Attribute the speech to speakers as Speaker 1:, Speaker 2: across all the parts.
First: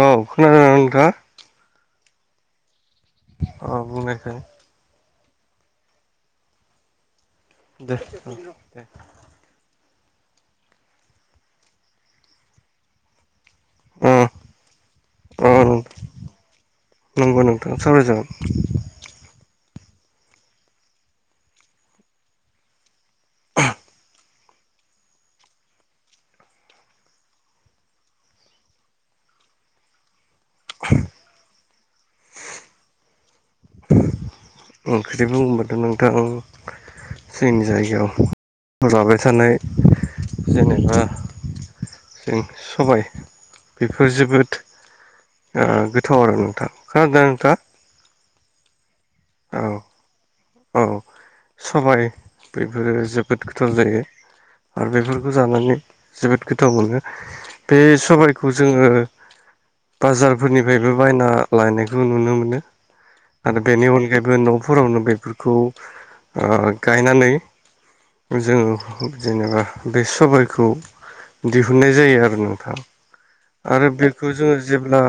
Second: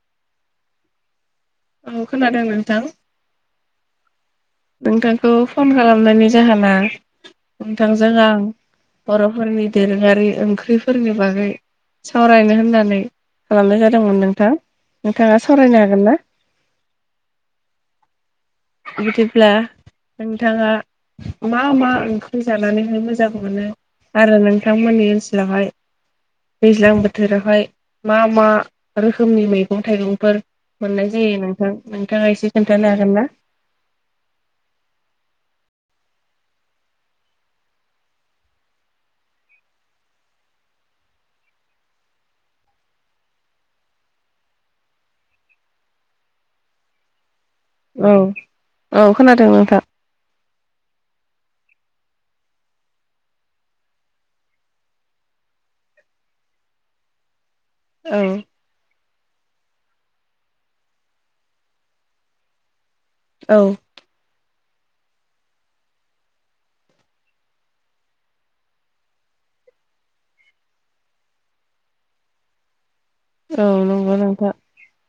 Speaker 1: औ खोनादों ना नोंथाङा
Speaker 2: औ खोनादों नोंथां
Speaker 1: अ बुंनायसाय
Speaker 2: नोंथांखौ फन खालामनायनि जाहोना
Speaker 1: दे
Speaker 2: नोंथांजों आं
Speaker 1: औ दे
Speaker 2: बर'फोरनि दोरोङा- थि ओंख्रिफोरनि बागै सावरायनो होननानै खालामनाय
Speaker 1: अ
Speaker 2: जादोंमोन नोंथां नोंथाङा
Speaker 1: अ
Speaker 2: सावरायनो हागोन ना?
Speaker 1: सावराय जागोन
Speaker 2: बिदिब्ला नोंथाङा मा मा ओंख्रि जानानैहाय मोजां मोनो? आरो नोंथांमोननि ओनसोलावहाय दैज्लां बोथोरावहाय मा मा रोखोमनि मैगं थाइगंफोर मोननाय जायो नोंथां नोंथाङा एसे खोन्थानो हागोन ना?
Speaker 1: ओंख्रि बुंबाथ' नोंथां जोंनि जायगायाव जाबाय थानाय जेनेबा जों सबाय बेफोर जोबोद गोथाव आरो नोंथां खोनादों ना नोंथाङा
Speaker 2: औ औ खोनादों
Speaker 1: औ
Speaker 2: नोंथां
Speaker 1: औ सबाय बेफोरो जोबोद गोथाव जायो आरो बेफोरखौ जानानै जोबोद गोथाव मोनो बे
Speaker 2: औ
Speaker 1: सबायखौ जोङो बाजारफोरनिफ्रायबो बायना लायनायखौ नुनो मोनो आरो
Speaker 2: औ
Speaker 1: बेनि अनगायैबो न'फोरावनो बे खौ गायनानै जोङो जेनेबा बे सबायखौ दिहुननाय जायो आरो नोंथां
Speaker 2: औ
Speaker 1: आरो
Speaker 2: नंगौ
Speaker 1: बेखौ
Speaker 2: नोंथां
Speaker 1: जोङो जेब्ला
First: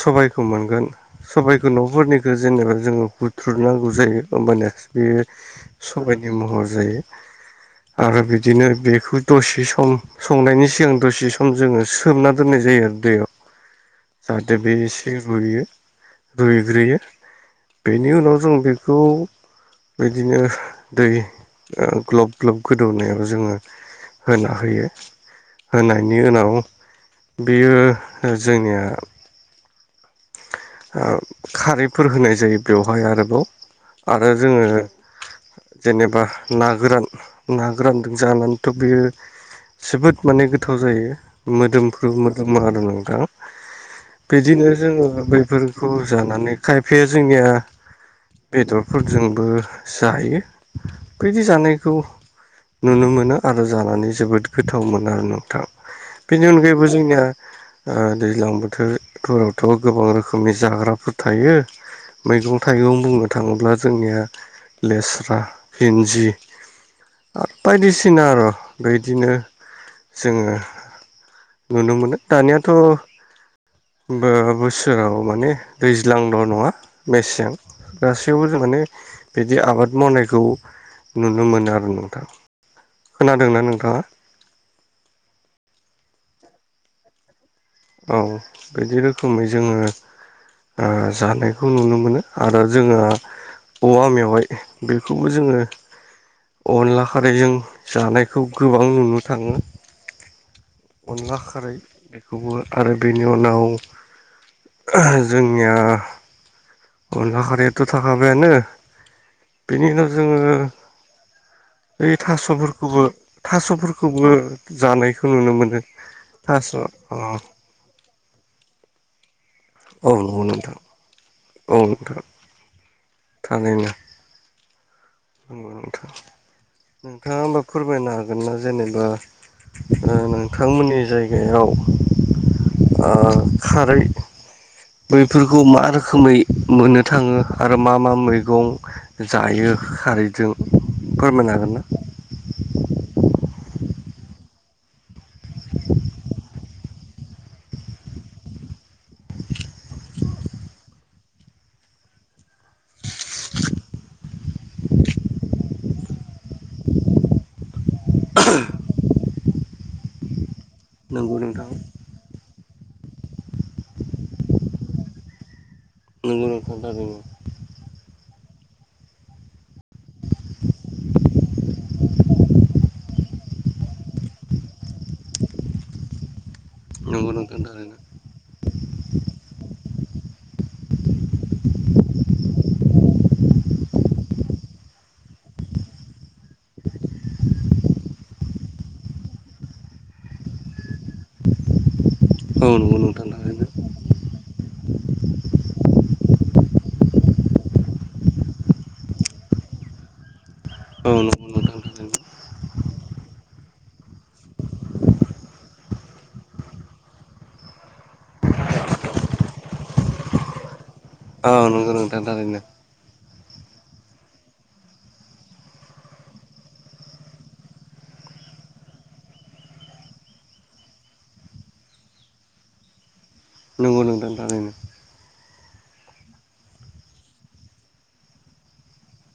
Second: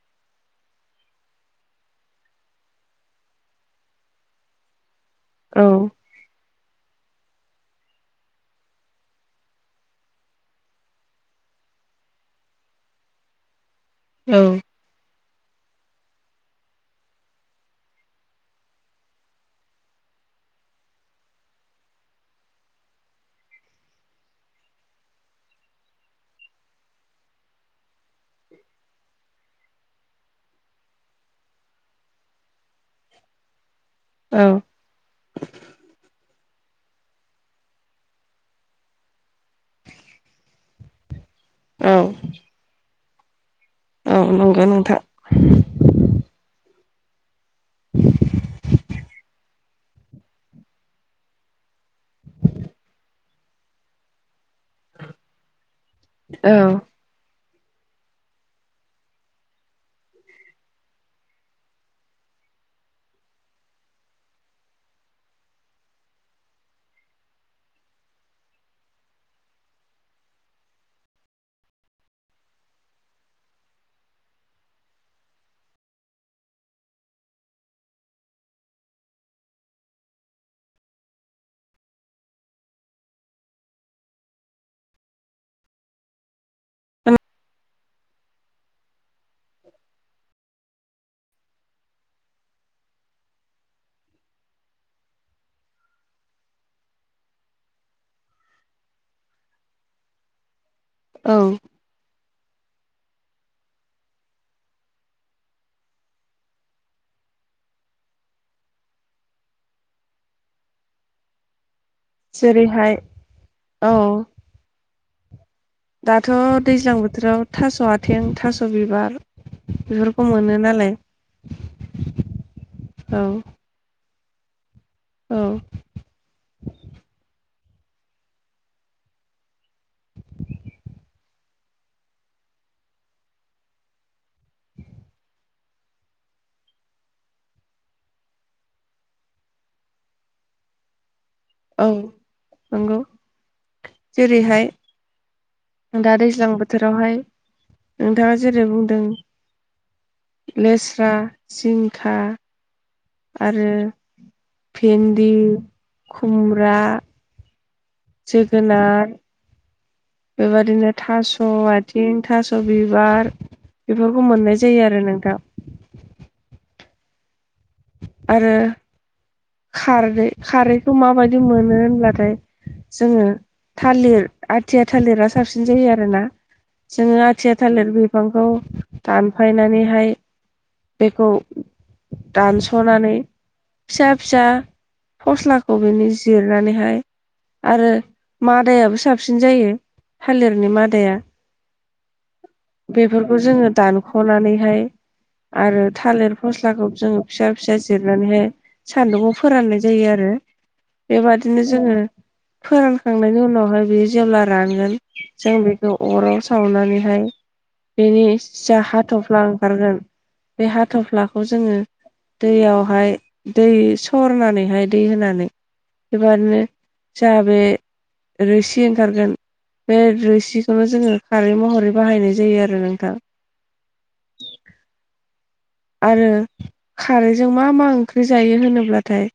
Speaker 1: सबायखौ मोनगोन सबायखौ न'फोरनिखौ जेनेबा जोङो थुरनांगौ जायो होमबानिया बेयो
Speaker 2: औ
Speaker 1: सबाइनि महर जायो आरो बिदिनो बेखौ दसे सम संनायनि सिगां दसे सम जोङो सोमना दोननाय जा जायो आरो दैयाव
Speaker 2: औ
Speaker 1: जाहाथे बे एसे रुयो रुइग्रोयो बेनि उनाव जों बेखौ बिदिनो दै ग्लब ग्लब गोदौनायाव जोङो होना होयो होनायनि उनाव बेयो जोंनिया [inaudible] खारैफोर होनाय जायो बेवहाय आरोबाव आरो
Speaker 2: औ
Speaker 1: जोङो जेनेबा ना गोरान ना गोरानजों जानानैथ' बियो जोबोद माने गोथाव जायो
Speaker 2: औ
Speaker 1: मोदोमफ्रु मोदोमो आरो नोंथां
Speaker 2: औ नंगौ
Speaker 1: बिदिनो
Speaker 2: नोंथां
Speaker 1: जोङो बे जानानै खायफाया जोंनिया जोंबो जायो बिदि जानायखौ नुनो मोनो आरो जानानै जोबोद गोथाव मोनो आरो नोंथां। बेनि
Speaker 2: औ
Speaker 1: अनगायैबो जोंनिया दैज्लां बोथोरफोरावथ' गोबां रोखोम रोखोमनि जाग्राफोर थायो। मैगं थाइगं बुंनो थाङोब्ला जोंनिया लेस्रा भिन्दि आरो बायदिसिना आरो बेदिनो जोङो नुनो मोनो दानियाथ' जेराव माने दैज्लांल' नङा मेसें गासैयावबो जों माने बिदि आबाद मावनायखौ नुनो मोनो आरो नोंथां। खोनादोंना नोंथाङा?
Speaker 2: [inaudible] औ
Speaker 1: औ बिदि रोखोमै जोङो जानायखौ नुनो मोनो आरो जोङो औवा मेवाय बेखौबो जोङो अनला खारै जों जानायखौ गोबां नुनो थाङो
Speaker 2: औ
Speaker 1: अनला खारै बेखौबो आरो बेनि उनाव जोंनिया अनला खारैयाथ' थाखाबायानो बेनि उनाव जोङो बे
Speaker 2: जेरैहाय
Speaker 1: थास'फोरखौबो
Speaker 2: औ
Speaker 1: थास'फोरखौबो जानायखौ नुनो मोनो।
Speaker 2: दाथ'
Speaker 1: थास'
Speaker 2: दैज्लां
Speaker 1: अ
Speaker 2: बोथोराव थास'आ आथें थास' बिबार
Speaker 1: औ
Speaker 2: बेफोरखौ
Speaker 1: नंगौ
Speaker 2: मोनो
Speaker 1: नोंथां
Speaker 2: नालाय।
Speaker 1: औ नोंथां
Speaker 2: औ
Speaker 1: [inaudible]
Speaker 2: औ
Speaker 1: नंगौ नोंथां नोंथाङा फोरमायनो हागोन ना जेनेबा नोंथांमोननि जायगायाव आ खारै बैफोरखौ मा रोखोमै मोननो थाङो आरो मा मा मैगं जायो। खारैजों फोरमायनो हागोन ना
Speaker 2: औ नंगौ जेरैहाय दा दैज्लां बोथोरावहाय नोंथाङा जेरै बुंदों। लेस्रा जिंका आरो भेन्दि खुमब्रा जोगोनार बेबायदिनो थास'
Speaker 1: नंगौ नोंथां
Speaker 2: आथिं थास' स' बिबार बेफोरखौ मोननाय जायो आरो नोंथां
Speaker 1: नोंगौ नोंथां नोंगौ
Speaker 2: आरो खारै खारैखौ माबायदि मोनो होनब्लाथाय जोङो थालिर आथिया थालिरा साबसिन जायो आरोना। जोङो
Speaker 1: नंगौ
Speaker 2: आथिया
Speaker 1: नोंथां
Speaker 2: थालिर
Speaker 1: थारैनो
Speaker 2: बिफांखौ दानफायनानैहाय बेखौ दानस'नानै फिसा फिसा फस्लाखौ बिनि जिरनानैहाय आरो मादायाबो साबसिन जायो थालिरनि मादाया
Speaker 1: औ नंगौ नोंथां
Speaker 2: बेफोरखौ
Speaker 1: थारैनो
Speaker 2: जोङो दा खनानैहाय आरो थालिर फस्लाखौ जोङो फिसा फिसा जिरनानैहाय सान्दुंआव फोराननाय जायो आरो।
Speaker 1: औ नंगौ नोंथां
Speaker 2: बेबादिनो जोङो
Speaker 1: थारैनो
Speaker 2: फोरानखांनायनि उनावहाय बेयो जेब्ला रानगोन जों बेखौ अराव सावनानैहाय बेनि जाया हाथफ्ला ओंखारगोन बे हा थफ्लाखौ
Speaker 1: औ
Speaker 2: जोङो
Speaker 1: नंगौ नोंथां थारैनो
Speaker 2: दैयावहाय दै सरनानैहाय दै होनानै बेबादिनो जों बे रोसि ओंखारगोन। बे रोसिखौनो जोङो खारै महरै बाहायनाय जायो आरो नोंथां।
Speaker 1: नंगौ नोंथां थारैनो
Speaker 2: आरो खारैजों मा मा ओंख्रि जायो होनोब्लाथाय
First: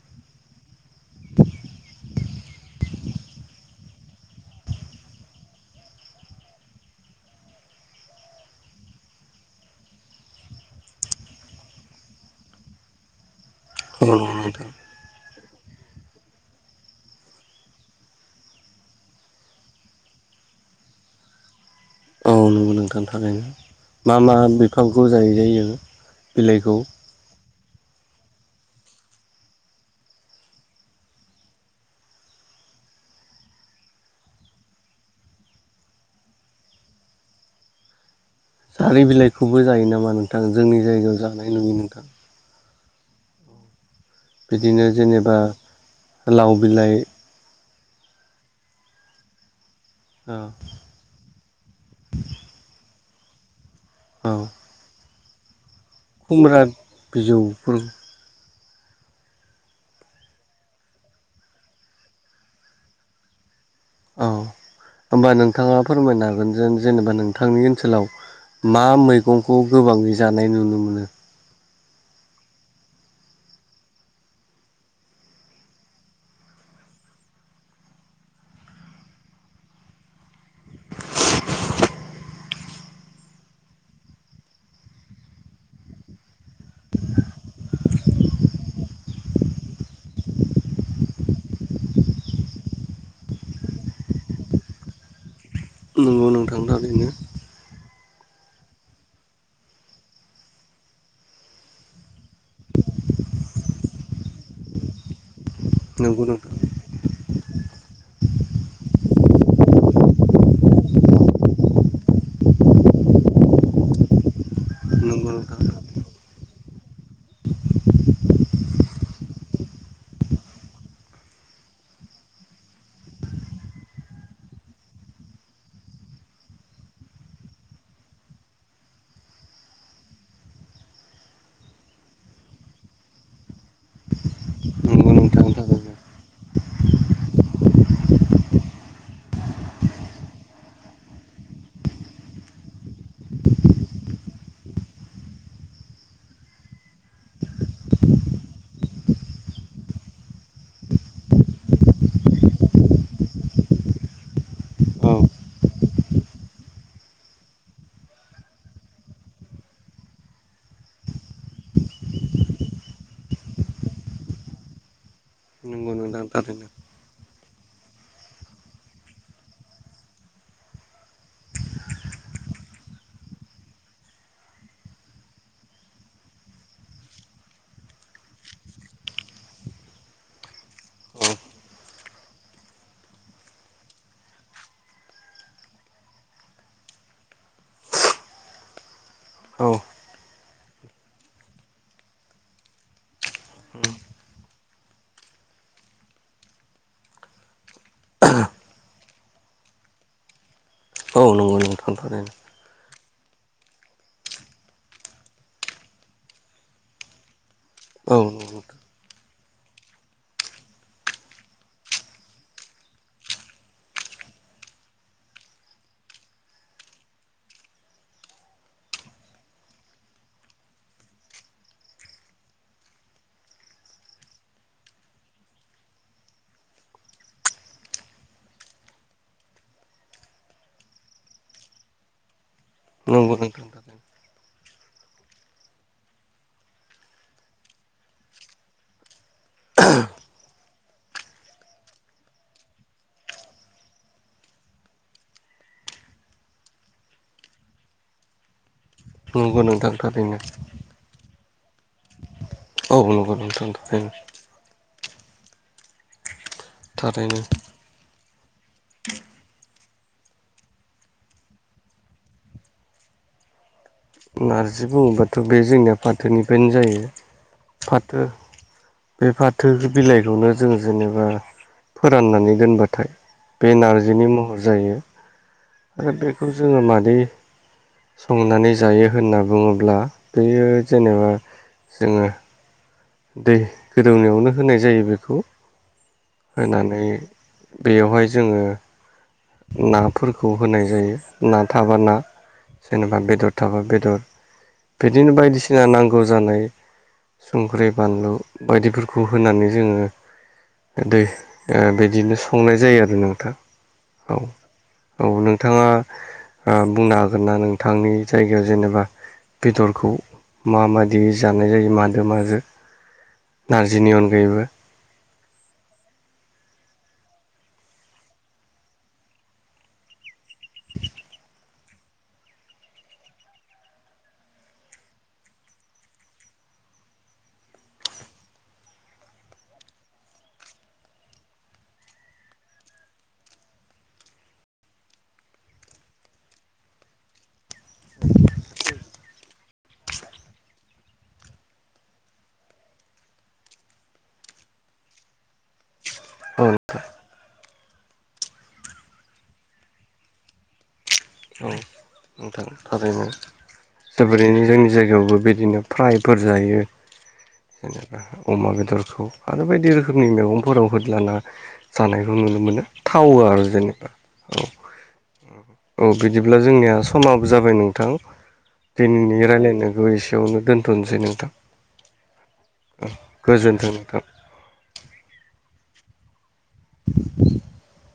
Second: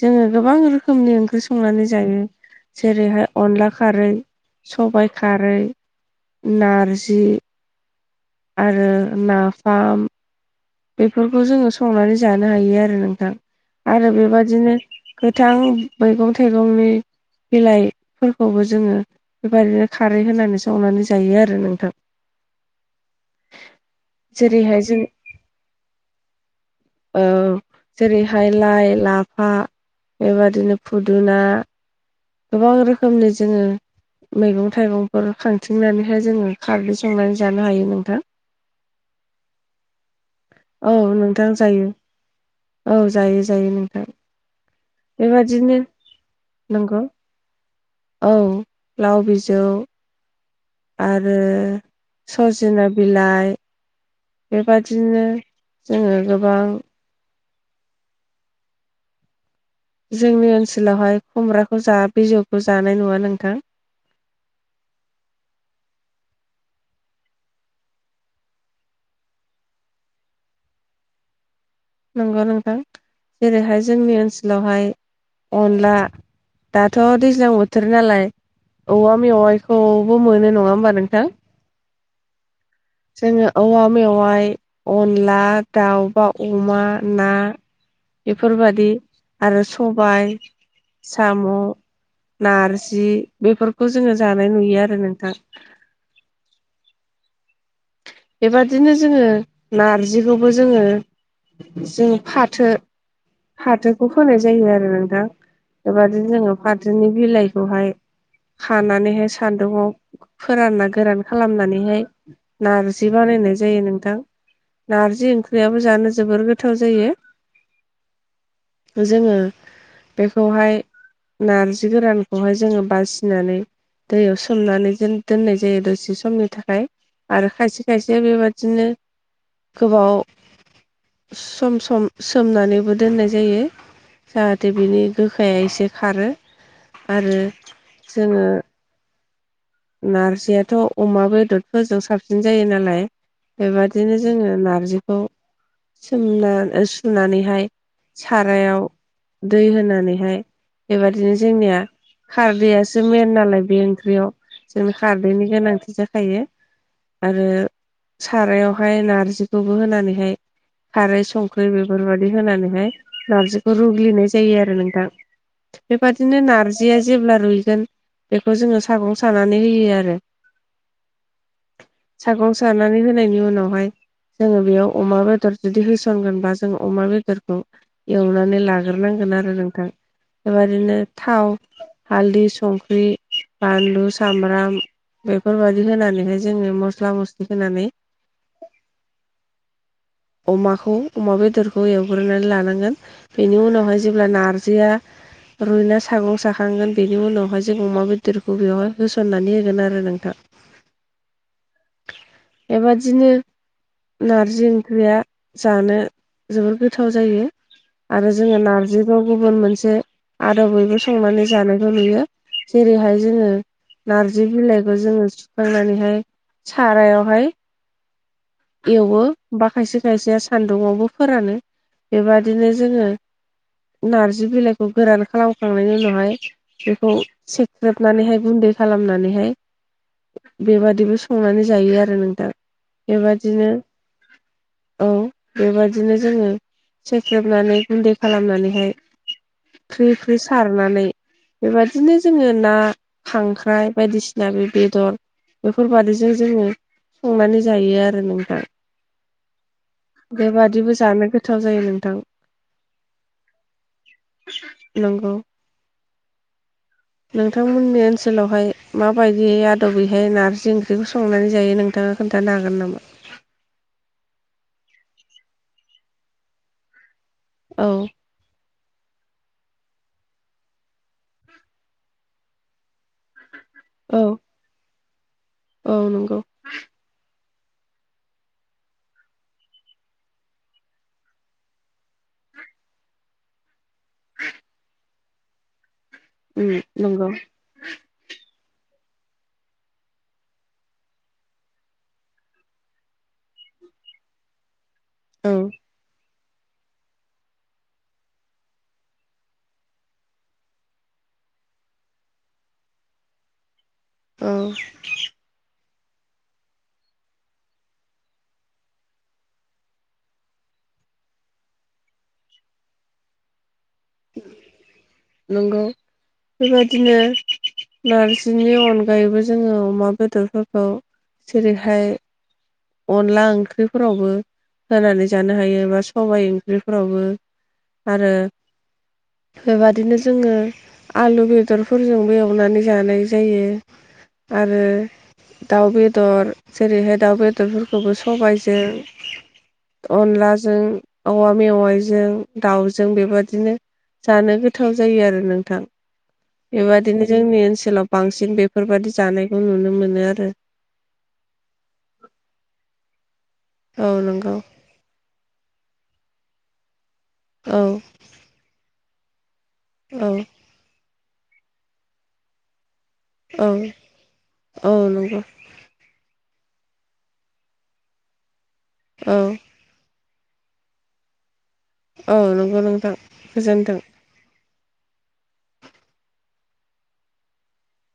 Speaker 2: जोङो गोबां रोखोमनि ओंख्रि संनानै जायो। जेरैहाय अनला खारै सबाइ खारै नारजि आरो नाफाम बेफोरखौ जोङो संनानै जानो हायो आरो नोंथां
Speaker 1: औ
Speaker 2: आरो
Speaker 1: नंगौ नोंथां
Speaker 2: बेबादिनो गोथां मैगं थाइगंनि बिलाइफोरखौबो जोङो बेबायदिनो खारै होनानैसोंनानै जायो आरो नोंथां
Speaker 1: नोंगौ नोंथां थारैनो मा मा
Speaker 2: जेरैहाय
Speaker 1: बिफांखौ
Speaker 2: जों
Speaker 1: जाय जायो बिलाइखौ
Speaker 2: औ जेरैहाय लाइ लाफा बेबादिनो फुदुना गोबां रोखोमनि जोङो मैगं थाइगंफोर खांथिंनानैहाय जोङो खारदै संनानै जानो हायो नोंथां
Speaker 1: जारि बिलाइखौबो जायो नामा नोंथां जोंनि
Speaker 2: औ
Speaker 1: जायगायाव
Speaker 2: नोंथां
Speaker 1: जानाय नुयो
Speaker 2: जायो
Speaker 1: नोंथां
Speaker 2: औ जायो जायो नोंथां
Speaker 1: बिदिनो जेनेबा
Speaker 2: बेबादिनो
Speaker 1: लाव
Speaker 2: नंगौ
Speaker 1: बिलाइ
Speaker 2: औ लाव बिजौ
Speaker 1: औ
Speaker 2: आरो सजिना बिलाइ
Speaker 1: औ
Speaker 2: बेबादिनो जोङो गोबां
Speaker 1: खुमब्रा बिजौफोर
Speaker 2: जोंनि ओनसोलावहाय खुमब्राखौ जा बिजौखौ जानाय नुवा नोंथां
Speaker 1: औ होमबा नोंथाङा फोरमायनो हागोन जे जेनेबा नोंथांनि ओनसोलाव मा मैगंखौ गोबाङै जानाय नुनो मोनो।
Speaker 2: नंगौ नोंथां जेरैहाय जोंनि ओनसोलावहाय अनला दाथ' दैज्लां बोथोर नालाय औवा मेवाइखौबो मोनो नङा होमबा नोंथां जोङो औवा मेवाइ अनला दाउबा अमा ना बेफोरबादि आरो सबाय साम' नारजि बेफोरखौ जोङो जानाय नुयो आरो नोंथां
Speaker 1: बुंनो थांबा बिदिनो
Speaker 2: बेबादिनो जोङो नारजिखौबो जोङो जों फाथो फाथोखौ होनाय जायो आरो नोंथां बेबादि
Speaker 1: नंगौ नोंथां
Speaker 2: जोङो फाथोनि बिलाइखौहाय खानानैहाय सान्दुंआव फोरानना गोरान खालामनानैहाय नारजि बानायनाय जायो नोंथां नारजि
Speaker 1: नंगौ नोंथां
Speaker 2: ओंख्रियाबो जानो जोबोर गोथाव जायो जोङो बेखौहाय नारजि गोरानखौहाय जोङो बासिनानै दैयाव सोमनानै दोननाय जायो दसे समनि थाखाय आरो खायसे खायसे बेबादिनो गोबाव सम सम सोमनानैबो दोननाय जायो जाहाथे बिनि
Speaker 1: नंगौ नोंथां
Speaker 2: गोखाया
Speaker 1: थारैनो
Speaker 2: एसे खारो आरो जोङो नारजियाथ' अमा बेदरफोरजों साबसिन जायो नालाय बेबदिनो जोङो नारजिखौ सोमना सुनानैहाय सारायाव दै होनानैहाय बेबादिनो जोंनिया खारदैयासो मेन नालाय बे ओंख्रियाव जों
Speaker 1: औ
Speaker 2: खारदैनि गोनांथि जाखायो आरो सारायावहाय नारजिखौबो होनानैहाय खारै संख्रि बेफोरबायदि होनानैहाय नारजिखौ रुग्लिनाय जायो आरो नोंथां
Speaker 1: नंगौ
Speaker 2: बेबादिनो
Speaker 1: नोंथां थारैनो
Speaker 2: नारजिया जेब्ला रुइगोन बेखौ जोङो सागं स सानानै होयो आरो सागआव सानानै होनायनि उनावहाय जोङो बेयाव अमा बेदर जुदि होसनगोनबा जोङो अमा बेदरखौ एवनानै लाग्रोनांगोन नोंथां बेबनो
Speaker 1: औ
Speaker 2: थाव हालदै संख्रि बानलु सामब्राम बेफोरबायदि होनानैहाय जोङो मस्ला मस्लि होनानै [inaudible]
Speaker 1: औ
Speaker 2: अमाखौ अमा बेदरखौ एवग्रोनानै लानांगोन बेनि उनावहाय जेब्ला नारजिया रुइना सागं साखांगोन बेनि उनावहाय जों अमा बेदरखौ बेवहाय होसननानै होगोन आरो नोंथां
Speaker 1: ओ‌ नोंथां
Speaker 2: बेबादिनो नारजि ओंख्रिया जानो जोबोर गोथाव जायो
Speaker 1: औ
Speaker 2: आरो जोङो नारजिखौ गुबुन मोनसे आदब बयबो संनानै जानायखौ नुयो जेरैहाय जोङो नारजि बिलाइखौ जोङो सुखांनानैहाय सारायावहाय एवो बा खायसे खायसे सान्दुंआवबो फोरानो बेबादिनो जोङो नारजि बिलाइखौ गोरान खालामखांनायनि उनावहाय बेखौ सेख्रेबनानैहाय गुन्दै थै खालामनानैहाय बेबादिबो संनानै जायो आरो नोंथां
Speaker 1: नंगौ नोंथां नंगौ नोंथां थारैनो
Speaker 2: बेबादिनो औ बेबादिनो जोङो सेख्रेबनानै गुन्दै खालामनानैहाय फिरि फिरि सारनानै बेबादिनो जोङो ना खांख्राइ बायदिसिना बे बेदर बेफोरबादिजों जोङो संनानै जायो आरो नोंहा
Speaker 1: नंगौ नोंथां थारैनो
Speaker 2: बेबादिबो जानो गोथाव जायो नों
Speaker 1: औ औ नोंखौ नोंथां।
Speaker 2: नंगौ
Speaker 1: थारैनो
Speaker 2: नोंथांमोननि ओनसोलाव बेहाय माबायदि आदबैहाय नारजि ओंख्रिखौ संनानै जायो नोंथाङा खोन्थानो हागोन नामा?
Speaker 1: नारजि बुङोबाथ' बे जोंनिया फाथोनिफ्रायनो जायो
Speaker 2: औ
Speaker 1: फाथो बे फाथो बिलाइखौनो जोङो जेनेबा फोराननानै दोनबाथाय बे
Speaker 2: औ
Speaker 1: नारजिनि महर जायो।
Speaker 2: औ
Speaker 1: आरो
Speaker 2: नंगौ
Speaker 1: बेखौ जोङो मादै संनानै जायो होनना बुङोब्ला बेयो जेनेबा जोङो दै गोदौनायावनो होनाय जायो बेखौ
Speaker 2: उम
Speaker 1: होनानै
Speaker 2: नंगौ
Speaker 1: बेयावहाय जोङो नाफोरखौ होनाय जायो ना थाबा ना जेनेबा बेदर थाबा बेदर बिदिनो
Speaker 2: औ
Speaker 1: बायदिसिना नांगौ जा जानाय संख्रि बानलु बायदिफोरखौ होनानै जोङो दै बिदिनो संनाय जायो आरो नोंथां। औ औ नोंथाङा। बुंनो हागोन ना नोंथांनि जायगायाव जेनेबा बेदरखौ माबायदि जानाय जायो माजो माजों। नारजिनि अनगायैबो
Speaker 2: नंगौ बेबायदिनो नारजिनि अनगायैबो जोङो अमा बेदर फोरखौ जेरैहाय अनला ओंख्रिफोरावबो होनानै जानो हायो बा सबाय ओंख्रिफोरावबो आरो बेबादिनो जोङो आलु बेदरफोरजोंबो एवनानै जानाय जायो। आरो दाउ बेदर जेरैहाय दाउ बेदरफोरखौबो सबायजों अनलाजों औवा मेवाइजों दाउजों बेबादिनो जानो गोथाव जायो आरो नोंथां
Speaker 1: औ नोंथां
Speaker 2: बेबादिनो जोंनि ओनसो लाव बांसिन बेफोरबादि जानायखौ नुनो मोनो आरो।
Speaker 1: [unintelligible]
Speaker 2: औ नंगौ
Speaker 1: जोबोरैनो जोंनि जायगायावबो बिदिनो फ्रायफोर जायो।
Speaker 2: औ
Speaker 1: जेनेबा अमा बेदरखौ आरो बायदि रोखोमनि
Speaker 2: औ
Speaker 1: मैगंफोराव हो। नाना जानायखौ नुनो मोनो। थावो आरो
Speaker 2: औ
Speaker 1: जेनेबा औ औ बिदि ब्ला जोंनिया समाबो जाबाय नोंथां
Speaker 2: औ
Speaker 1: दिनैनि रायज्लायनो एसे वानो दोन्थ'नोसै नोंथां
Speaker 2: औ नंगौ नोंथां
Speaker 1: गोजोनथों
Speaker 2: गोजोन्थों
Speaker 1: नोंथां। [inaudible]